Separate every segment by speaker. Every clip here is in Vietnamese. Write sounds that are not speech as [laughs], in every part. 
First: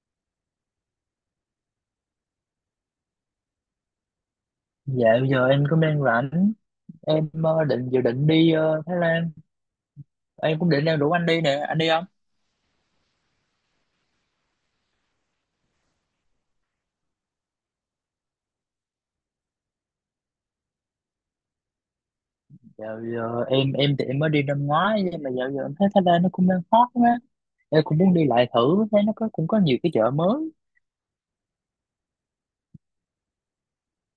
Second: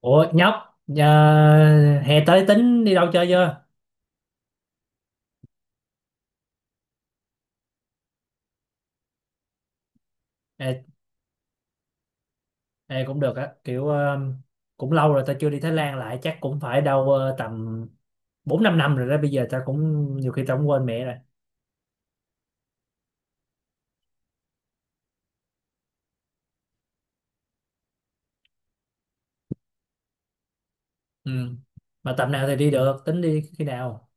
Speaker 1: Ủa nhóc, hè tới tính đi đâu chơi chưa?
Speaker 2: Dạ, bây giờ em cũng đang rảnh. Em dự định đi Thái Lan. Em
Speaker 1: Ê,
Speaker 2: cũng định đang rủ anh đi nè. Anh đi không?
Speaker 1: ê, cũng được á, kiểu cũng lâu rồi ta chưa đi Thái Lan lại, chắc cũng phải đâu tầm 4 5 năm rồi đó, bây giờ ta cũng nhiều khi ta cũng quên mẹ rồi.
Speaker 2: Dạ, bây giờ em thì em mới đi năm ngoái. Nhưng mà dạo giờ em thấy Thái Lan nó cũng đang hot quá. Em cũng muốn đi lại thử. Thấy nó cũng có nhiều cái chợ mới.
Speaker 1: Ừ. Mà tầm nào thì đi được, tính đi khi nào?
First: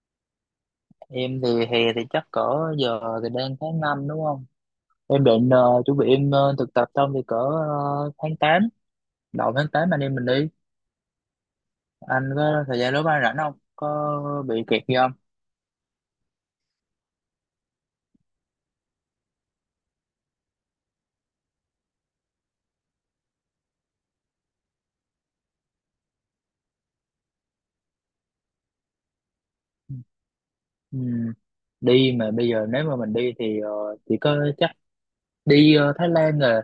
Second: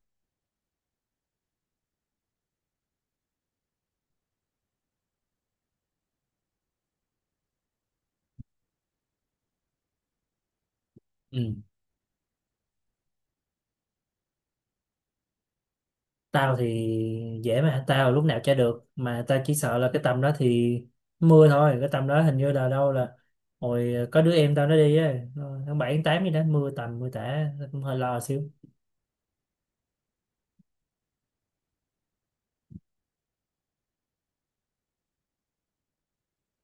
Speaker 2: Em thì hè thì chắc cỡ, giờ thì đang tháng năm, đúng không? Em định chuẩn bị em thực tập xong thì cỡ tháng tám. Đầu tháng 8 anh em mình đi.
Speaker 1: Ừ.
Speaker 2: Anh có thời gian lúc anh rảnh không? Có bị kẹt gì?
Speaker 1: Tao thì dễ mà, tao lúc nào chơi được, mà tao chỉ sợ là cái tầm đó thì mưa thôi, cái tầm đó hình như là đâu, là hồi có đứa em tao nó đi á, tháng 7 tháng 8 gì đó mưa tầm mưa tả, tao cũng hơi lo xíu.
Speaker 2: Ừ. Đi mà bây giờ nếu mà mình đi thì chỉ có chắc đi Thái Lan rồi,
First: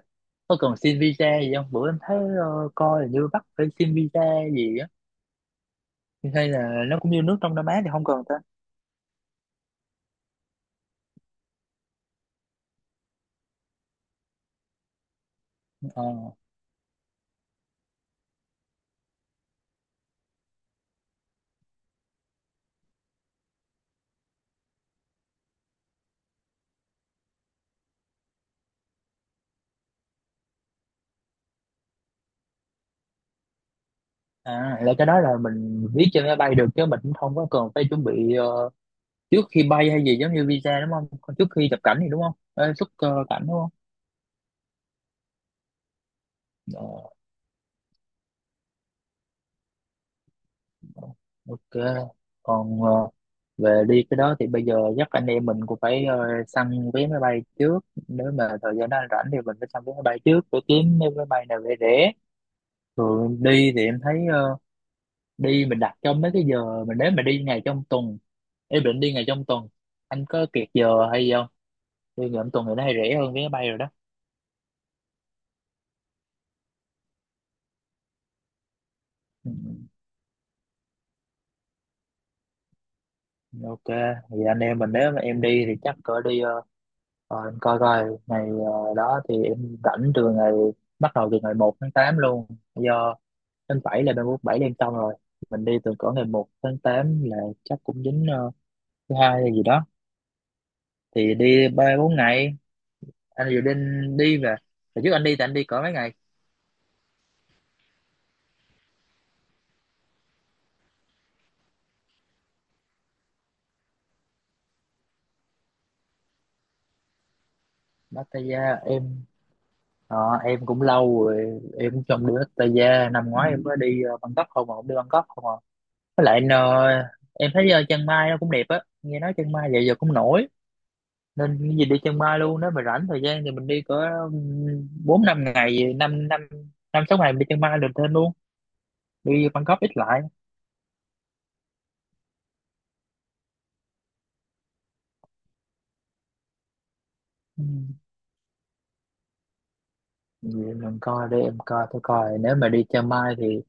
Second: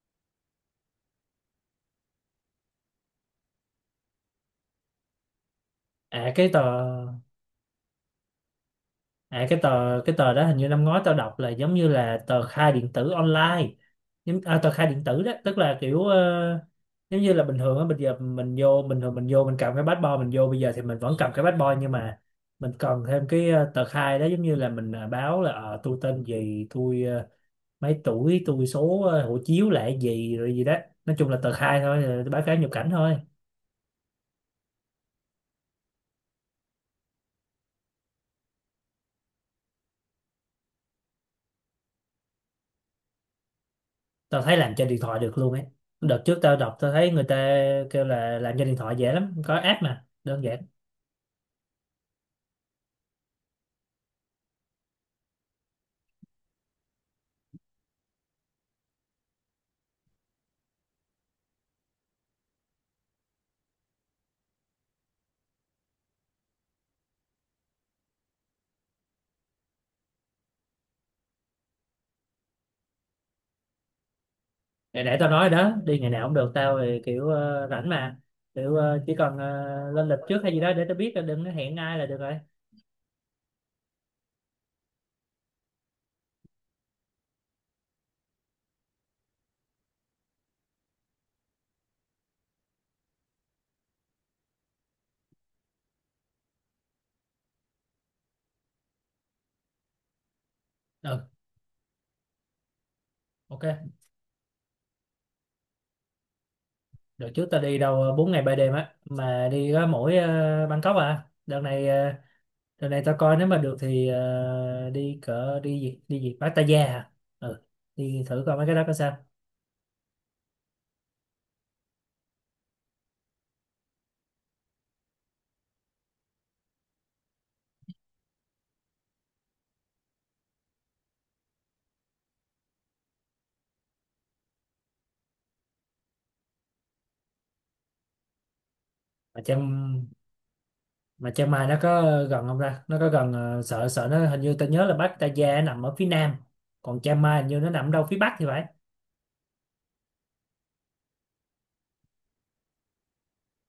Speaker 2: có cần xin visa gì không? Bữa em thấy coi là như bắt phải xin visa gì á.
Speaker 1: À cái
Speaker 2: Hay
Speaker 1: tờ
Speaker 2: là nó cũng như nước trong Đông Nam Á thì không cần ta.
Speaker 1: À, cái tờ đó hình như năm ngoái tao đọc là giống như là tờ khai điện tử online, tờ khai điện tử đó, tức là
Speaker 2: Ờ.
Speaker 1: kiểu giống như là bình thường á, bây giờ mình vô, bình thường mình vô, mình cầm cái passport mình vô, bây giờ thì mình vẫn cầm cái passport, nhưng mà mình cần thêm cái tờ khai đó, giống như là mình báo là tôi tên gì, tôi mấy tuổi, tôi số hộ chiếu là cái gì rồi gì đó, nói chung là tờ khai thôi, báo cáo nhập cảnh thôi.
Speaker 2: À, là cái đó là mình viết trên máy bay được chứ mình cũng không có cần phải chuẩn bị trước khi bay hay gì, giống như visa, đúng không? Còn trước khi nhập cảnh thì đúng không? Ờ, Xuất cảnh đúng không?
Speaker 1: Tao thấy làm trên điện thoại được luôn ấy, đợt trước tao đọc
Speaker 2: Ờ.
Speaker 1: tao thấy người ta kêu là làm trên điện thoại dễ lắm, có app mà đơn giản.
Speaker 2: Ok, còn về đi cái đó thì bây giờ chắc anh em mình cũng phải săn vé máy bay trước. Nếu mà thời gian đó anh rảnh thì mình phải săn vé máy bay trước để kiếm mấy máy bay nào rẻ rẻ. Thường đi thì em thấy đi mình đặt trong mấy cái giờ mình, nếu mà đi ngày trong tuần. Em định đi ngày trong tuần. Anh có kiệt giờ hay gì không? Đi ngày trong tuần thì nó hay rẻ hơn vé máy bay rồi đó.
Speaker 1: Để tao nói đó, đi ngày nào cũng được, tao thì kiểu rảnh mà, kiểu chỉ cần
Speaker 2: Ừ,
Speaker 1: lên lịch trước hay gì đó để tao biết là đừng có hẹn ai là được rồi.
Speaker 2: ok, thì anh em mình nếu mà em đi thì chắc cỡ đi rồi em coi coi ngày đó thì em rảnh từ ngày, bắt đầu từ ngày 1 tháng 8 luôn. Do tháng 7 là 37 đêm xong rồi. Mình đi từ cỡ ngày 1 tháng 8 là chắc cũng dính thứ hai hay gì đó,
Speaker 1: Ừ.
Speaker 2: thì đi ba bốn ngày. Anh dự
Speaker 1: Ok.
Speaker 2: định đi về? Hồi trước anh đi thì anh đi cỡ mấy ngày?
Speaker 1: Đợt trước tao đi đâu 4 ngày 3 đêm á, mà đi có mỗi Bangkok à. Đợt này tao coi, nếu mà được thì đi cỡ, đi gì Pattaya à. Ừ. Đi thử coi mấy cái
Speaker 2: Pattaya,
Speaker 1: đó có sao.
Speaker 2: ờ, em cũng lâu rồi em cũng không đi Pattaya. Năm ngoái em mới đi Bangkok không mà, không đi Bangkok không à. Với lại anh, em thấy Chiang Mai nó cũng đẹp á. Nghe nói Chiang Mai giờ giờ cũng nổi, nên cái gì đi chân Mai luôn. Nếu mà rảnh thời gian thì mình đi cỡ bốn năm ngày, năm năm, năm sáu ngày mình đi chân Mai được thêm luôn,
Speaker 1: mà
Speaker 2: đi
Speaker 1: trong
Speaker 2: Bangkok ít lại.
Speaker 1: mà Chiang Mai nó có gần không, ra nó có gần sợ, sợ nó hình như ta nhớ là Bắc, Pattaya nằm ở phía nam, còn Chiang Mai hình như
Speaker 2: Ừ.
Speaker 1: nó nằm đâu phía bắc thì phải.
Speaker 2: Vậy mình coi, để em coi tôi coi nếu mà đi Chiang Mai thì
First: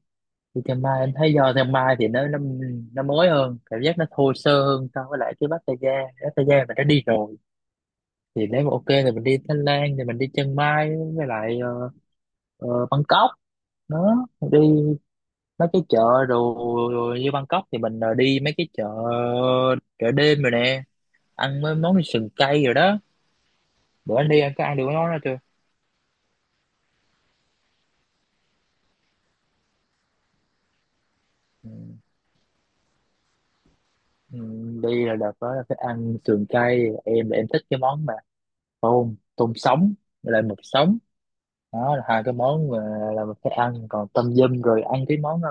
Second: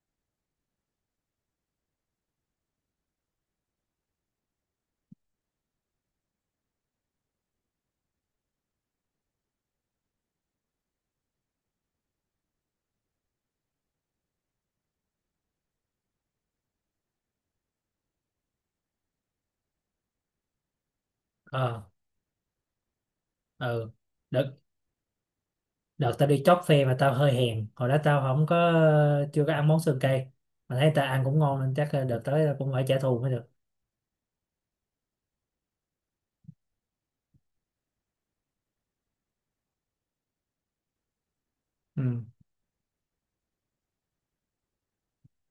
Speaker 2: đi Chiang Mai em thấy do Chiang Mai thì nó mới hơn, cảm giác nó thô sơ hơn so với lại cái Pattaya. Pattaya mình đã đi rồi, thì nếu mà ok thì mình đi Thái Lan thì mình đi Chiang Mai, với lại Bangkok đó. Đi mấy cái chợ, rồi như Bangkok thì mình đi mấy cái chợ, chợ đêm rồi nè, ăn mấy
Speaker 1: Ờ.
Speaker 2: món như sườn cay rồi đó.
Speaker 1: Ừ.
Speaker 2: Bữa anh đi
Speaker 1: đợt
Speaker 2: anh có ăn được cái món đó chưa?
Speaker 1: đợt tao đi chót phê mà tao hơi hèn, hồi đó tao không có, chưa có ăn món sườn cây, mà thấy tao ăn cũng ngon nên chắc
Speaker 2: Ừ.
Speaker 1: đợt tới tao cũng phải trả thù mới được.
Speaker 2: Ừ, đi là đợt đó là phải ăn sườn cay. Em là em thích cái món mà tôm tôm sống với lại mực sống. Đó là
Speaker 1: Ừ.
Speaker 2: hai cái món mà là mình phải ăn. Còn tâm dâm rồi ăn cái món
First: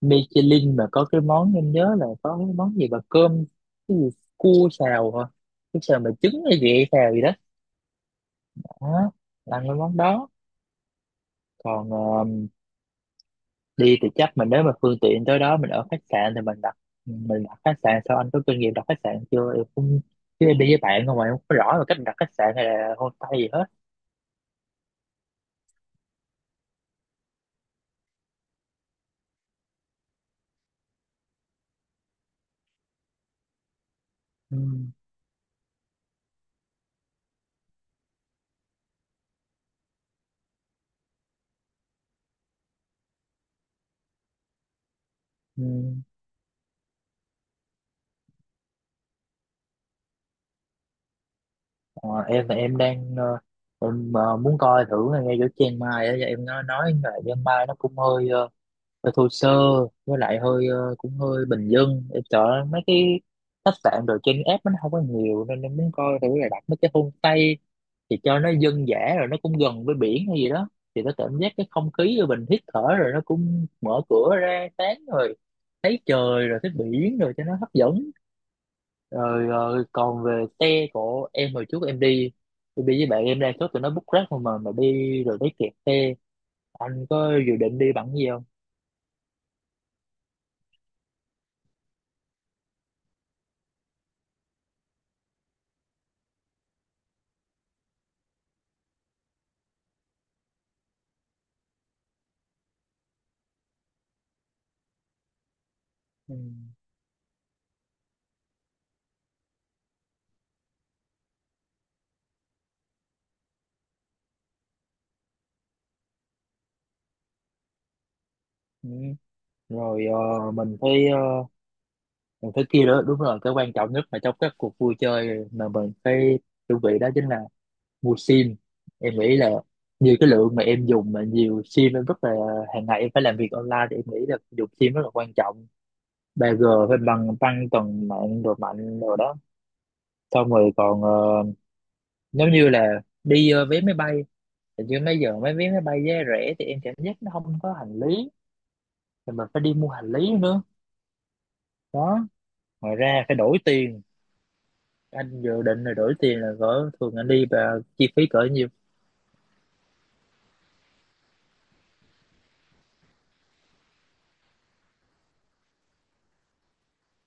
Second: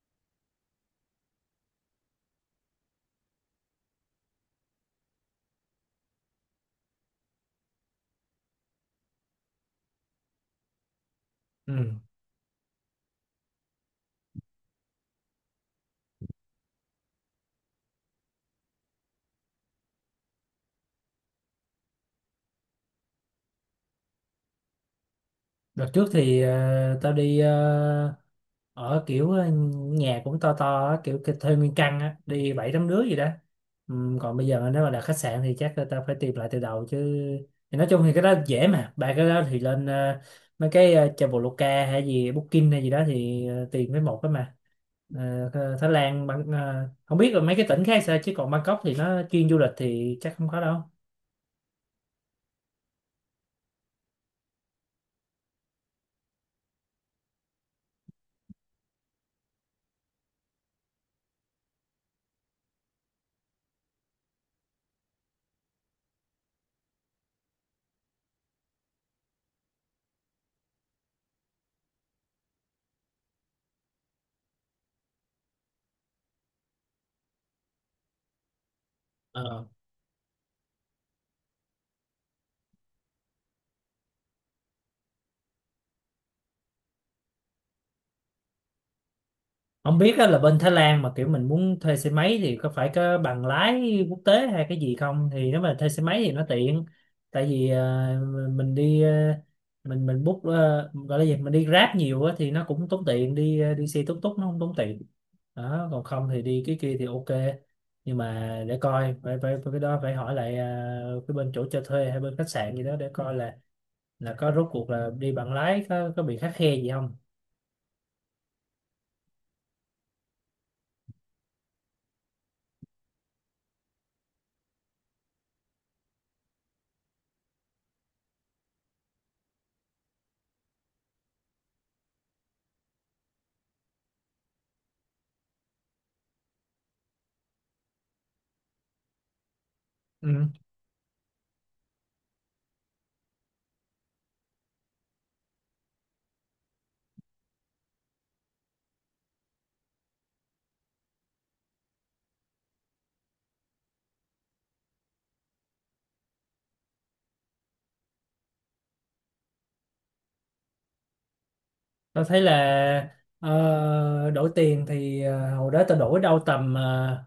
Speaker 2: Michelin mà có cái món, em nhớ là có cái món gì mà cơm, cái gì, cua xào hả, cái xào mà trứng hay gì xào gì đó, đó. Là ăn cái món đó. Còn
Speaker 1: Ừ.
Speaker 2: đi thì chắc mình, nếu mà phương tiện tới đó mình ở khách sạn thì mình đặt, mình đặt khách sạn sao? Anh có kinh nghiệm đặt khách sạn chưa? Em cũng, chứ em đi với bạn không mà em không có rõ là cách đặt khách sạn hay là homestay gì hết.
Speaker 1: Đợt trước thì tao đi ở kiểu nhà cũng to to á, kiểu thuê nguyên căn á, đi bảy tám đứa gì đó. Còn bây
Speaker 2: Ừ.
Speaker 1: giờ nếu mà đặt khách sạn thì chắc là tao phải tìm lại từ đầu chứ. Thì nói chung thì cái đó dễ mà, ba cái đó thì lên mấy cái Traveloka hay gì, Booking hay gì đó, thì tìm với một cái mà. Ờ,
Speaker 2: Ừ.
Speaker 1: Thái Lan không biết là mấy cái tỉnh khác sao, chứ còn Bangkok thì nó chuyên du lịch thì chắc không có đâu.
Speaker 2: Ờ, em thì em đang muốn coi thử ngay chỗ Chiang Mai á. Em nó nói là Chiang Mai nó cũng hơi hơi thô sơ, với lại hơi cũng hơi bình dân. Em sợ mấy cái khách sạn rồi trên app nó không có nhiều, nên em muốn coi thử là đặt mấy cái homestay thì cho nó dân dã, rồi nó cũng gần với biển hay gì đó, thì nó cảm giác cái không khí rồi mình hít thở, rồi nó cũng mở cửa ra sáng rồi thấy trời rồi thấy biển rồi cho nó hấp dẫn. Rồi, còn về xe của em, hồi trước em đi, em đi với bạn em, đa số tụi nó book Grab không mà đi rồi thấy kẹt xe. Anh có dự định đi bằng cái gì không?
Speaker 1: Không biết á, là bên Thái Lan mà kiểu mình muốn thuê xe máy thì có phải có bằng lái quốc tế hay cái gì không, thì nếu mà thuê xe máy thì nó tiện. Tại vì mình đi mình book gọi là gì, mình đi Grab nhiều á, thì nó cũng tốn tiền, đi đi xe túc túc nó không tốn tiền, đó, còn không
Speaker 2: Ừ.
Speaker 1: thì đi cái kia thì ok. Nhưng mà để coi, phải phải phải cái đó phải hỏi lại cái bên chỗ cho thuê hay bên khách sạn gì đó để coi là có rốt cuộc là đi bằng lái có bị khắt khe gì không.
Speaker 2: Ừ. Rồi mình thấy mình thấy kia đó đúng rồi, cái quan trọng nhất mà trong các cuộc vui chơi mà mình phải chuẩn bị đó chính là mua sim. Em nghĩ là nhiều cái lượng mà em dùng mà nhiều sim em rất là, hàng ngày em phải làm việc online thì em nghĩ là dùng sim rất là quan trọng. 3G phải bằng tăng tuần mạng rồi mạnh rồi đó. Xong
Speaker 1: Ừ.
Speaker 2: rồi còn nếu như là đi vé máy bay thì như mấy giờ mấy vé máy bay giá rẻ thì em cảm giác nó không có hành lý, thì mình phải đi mua hành lý nữa đó. Ngoài ra phải đổi tiền. Anh dự định là đổi tiền là cỡ, thường anh đi và chi phí cỡ nhiêu?
Speaker 1: Tao thấy là đổi tiền thì hồi đó tao đổi đâu tầm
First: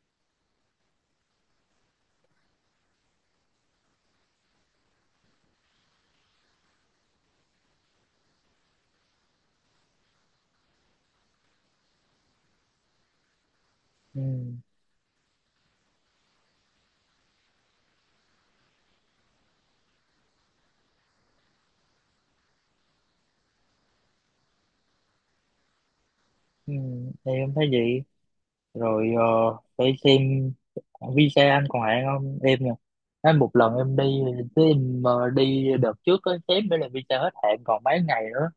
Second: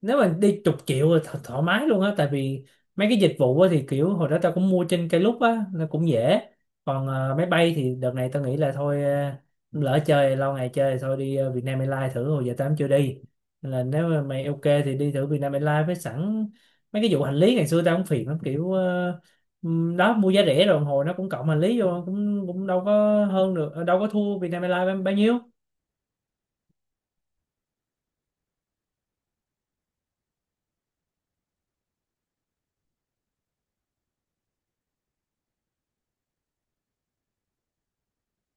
Speaker 1: nếu mà đi chục triệu là thoải mái luôn á, tại vì mấy cái dịch vụ á thì kiểu hồi đó tao cũng mua trên Klook á nó cũng dễ. Còn máy bay thì đợt này tao nghĩ là thôi, lỡ chơi lâu ngày, chơi thì thôi đi Vietnam Airlines thử, hồi giờ tao cũng chưa đi. Nên là nếu mà
Speaker 2: Ừ,
Speaker 1: mày ok thì đi thử Vietnam Airlines, với sẵn mấy cái vụ hành lý ngày xưa tao cũng phiền lắm, kiểu đó, mua giá rẻ rồi hồi nó cũng cộng hành lý vô cũng cũng đâu có hơn được, đâu có thua Vietnam Airlines bao bao nhiêu.
Speaker 2: ừ, em thấy vậy. Rồi phải xem visa anh còn hạn không em nha. Anh một lần em đi, cái em đi đợt trước á xém nữa là visa hết hạn còn mấy ngày nữa.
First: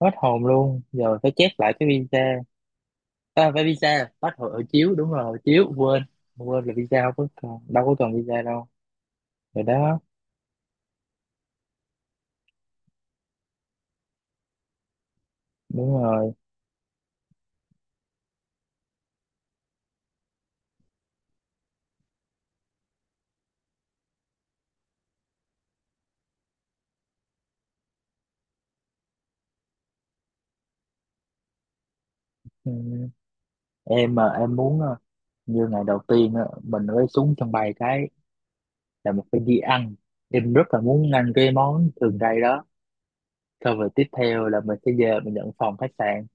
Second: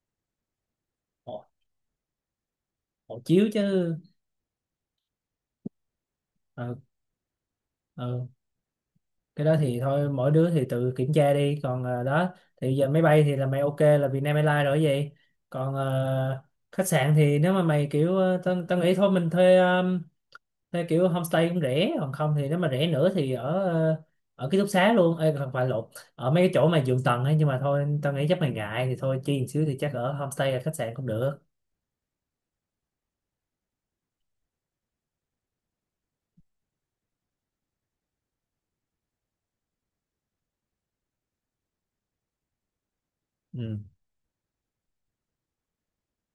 Speaker 2: Hết hồn luôn, giờ phải
Speaker 1: Ồ,
Speaker 2: chép lại cái visa.
Speaker 1: hộ chiếu
Speaker 2: À,
Speaker 1: chứ.
Speaker 2: phải visa bắt hộ hộ chiếu đúng rồi, hộ chiếu quên, quên là
Speaker 1: Ờ,
Speaker 2: visa không có cần đâu, có cần
Speaker 1: ờ.
Speaker 2: visa đâu.
Speaker 1: Cái đó
Speaker 2: Rồi
Speaker 1: thì
Speaker 2: đó,
Speaker 1: thôi, mỗi đứa thì tự kiểm tra đi, còn đó, thì giờ máy bay thì là mày ok là Vietnam Airlines rồi vậy. Còn
Speaker 2: đúng rồi.
Speaker 1: khách sạn thì, nếu mà mày kiểu tao tao nghĩ thôi mình thuê, thuê kiểu homestay cũng rẻ, còn không thì nếu mà rẻ nữa thì ở ký túc xá luôn. Ê, không phải, lộn, ở mấy cái chỗ mà giường tầng ấy, nhưng mà thôi tao nghĩ chắc mày ngại thì thôi chi một xíu thì chắc ở homestay, ở khách sạn cũng được.
Speaker 2: Ừ. Em em muốn như ngày đầu tiên á, mình mới xuống sân bay cái là mình phải đi ăn. Em rất là muốn ăn cái món thường đây đó.
Speaker 1: Ừ.
Speaker 2: Xong rồi tiếp theo là mình sẽ về mình nhận phòng khách sạn.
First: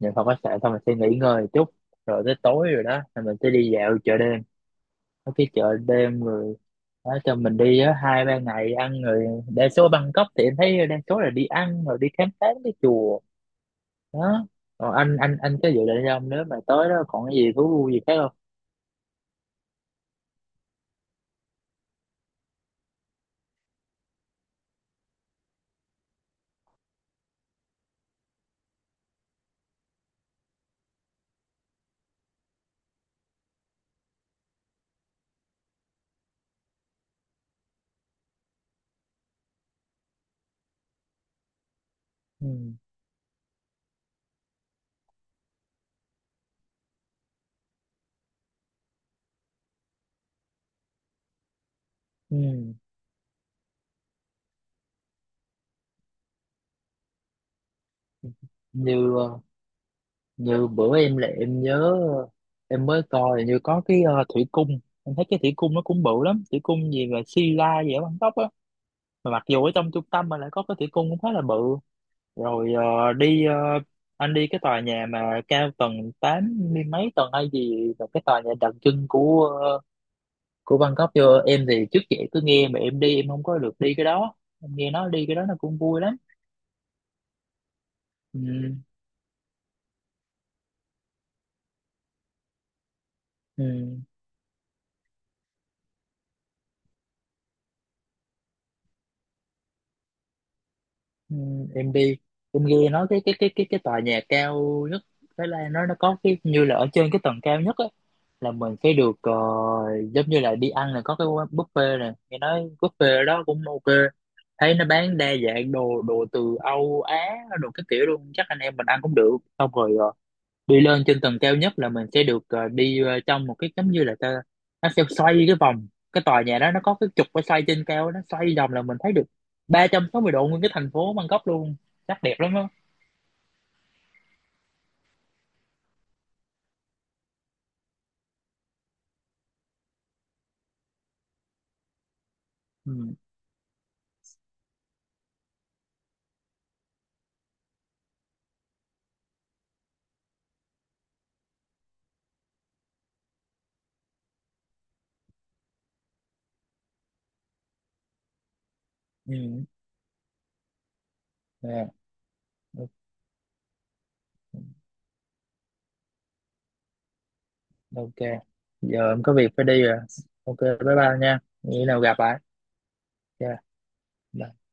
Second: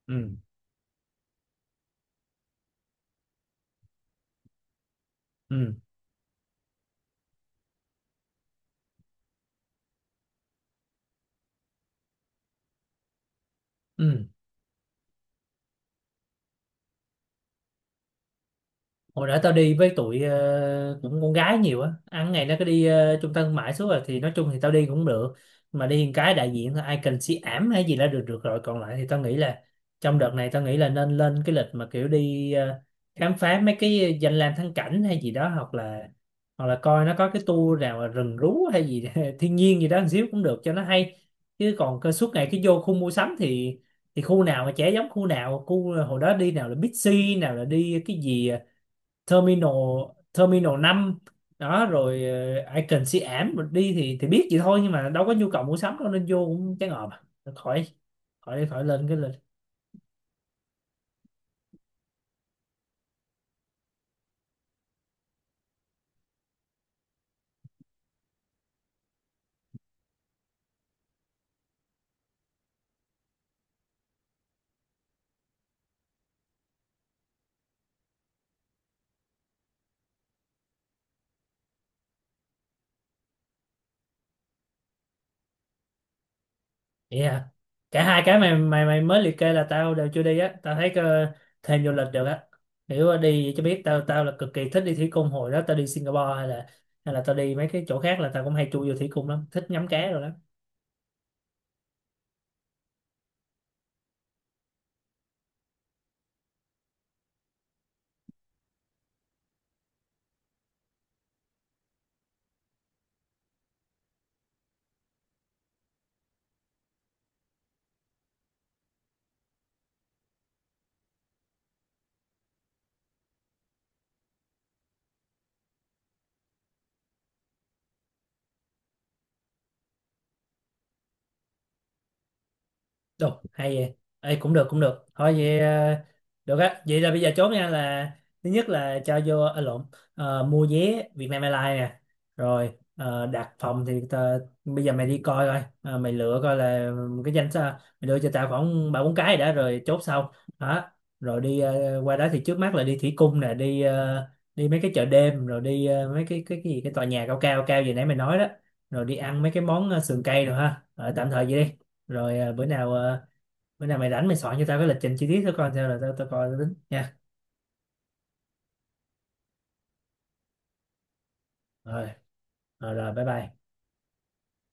Speaker 2: Nhận phòng
Speaker 1: Ừ.
Speaker 2: khách sạn xong mình sẽ nghỉ ngơi chút. Rồi tới tối rồi đó là mình sẽ đi dạo chợ đêm. Có cái
Speaker 1: Ừ.
Speaker 2: chợ đêm rồi đó, cho mình đi á, hai ba ngày ăn. Rồi đa số Bangkok thì em thấy đa số là đi ăn rồi đi khám phá cái chùa
Speaker 1: Ừ.
Speaker 2: đó. Còn anh có dự định không, nếu mà tới đó còn cái gì thú vui gì khác không?
Speaker 1: Hồi đó tao đi với tụi cũng con gái nhiều á, ăn ngày nó cứ đi trung tâm thương mại suốt, rồi thì nói chung thì tao đi cũng được, mà đi một cái đại diện thôi, ai cần si ảm hay gì là được được rồi còn lại thì tao nghĩ là, trong đợt này tao nghĩ là nên lên cái lịch mà kiểu đi khám phá mấy cái danh lam thắng cảnh hay gì đó, hoặc là coi nó có cái tour nào mà rừng rú hay gì [laughs] thiên nhiên gì đó một xíu cũng được cho nó hay. Chứ còn cơ suốt
Speaker 2: Ừ.
Speaker 1: ngày cứ vô khu mua sắm thì khu nào mà chả giống khu nào. Khu hồi đó đi, nào là Big C, nào là đi cái gì Terminal Terminal năm, đó rồi
Speaker 2: Ừ.
Speaker 1: Icon Siam, ảm mình đi thì biết vậy thôi nhưng mà đâu có nhu cầu mua sắm đâu nên vô cũng chán ngợp à. Thôi khỏi, khỏi khỏi lên
Speaker 2: Như
Speaker 1: cái lên.
Speaker 2: như bữa em là em nhớ, ờ, em mới coi như có cái thủy cung. Em thấy cái thủy cung nó cũng bự lắm, thủy cung gì mà Sila la gì ở Bangkok á. Mà mặc dù ở trong trung tâm mà lại có cái thủy cung cũng khá là bự. Rồi anh đi cái tòa nhà mà cao tầng 80 mấy tầng hay gì là cái tòa nhà đặc trưng của của Bangkok chưa? Em thì trước vậy cứ nghe mà em đi, em không có được đi cái đó. Em nghe nói đi cái đó nó cũng vui lắm.
Speaker 1: Yeah. Cả hai cái mày
Speaker 2: Ừ,
Speaker 1: mày mày mới liệt kê là tao đều chưa đi á, tao thấy thêm vô lịch được á, kiểu đi cho biết.
Speaker 2: ừ.
Speaker 1: Tao tao là cực kỳ thích đi thủy cung, hồi đó tao đi Singapore, hay là tao đi mấy cái chỗ khác là tao cũng hay chui vô thủy cung lắm, thích ngắm cá rồi đó.
Speaker 2: Ừ, em đi em nghe nói cái tòa nhà cao nhất Thái Lan nó có cái như là ở trên cái tầng cao nhất á, là mình sẽ được giống như là đi ăn, là có cái quán buffet nè. Nghe nói buffet ở đó cũng ok, thấy nó bán đa dạng đồ đồ từ Âu Á, đồ cái kiểu luôn, chắc anh em mình ăn cũng được. Xong rồi đi lên trên tầng cao nhất là mình sẽ được đi trong một cái giống như là ta, nó sẽ xoay cái vòng. Cái tòa nhà đó nó có cái trục phải xoay trên cao, nó xoay vòng là mình thấy được 360° nguyên cái thành phố Bangkok luôn. Chắc đẹp lắm á.
Speaker 1: Đồ, hay vậy. Ê, cũng được, cũng được. Thôi vậy, được á. Vậy là bây giờ chốt nha, là thứ nhất là cho vô, à, lộn, ờ, mua vé Vietnam Airlines nè. Rồi,
Speaker 2: Ừ.
Speaker 1: đặt phòng thì, bây giờ mày đi coi coi. Ờ, mày lựa coi là cái danh sách, mày lựa cho tao khoảng ba bốn cái đã rồi chốt sau. Đó. Rồi đi qua đó thì trước mắt là đi thủy cung nè, đi ờ, đi mấy cái chợ đêm, rồi đi mấy cái gì cái tòa nhà cao cao cao gì nãy mày nói đó. Rồi đi ăn mấy cái
Speaker 2: Ừ.
Speaker 1: món sườn cây rồi ha. Ờ, tạm thời vậy đi.
Speaker 2: Dạ.
Speaker 1: Rồi bữa nào mày rảnh, mày soạn cho tao cái lịch trình chi tiết thôi coi sao, là tao tao coi, tao tính nha.
Speaker 2: Ok, giờ em có việc phải đi rồi. Ok, bye bye nha, nghĩ nào
Speaker 1: Rồi,
Speaker 2: gặp lại.
Speaker 1: rồi rồi, bye bye.
Speaker 2: Dạ. Bye.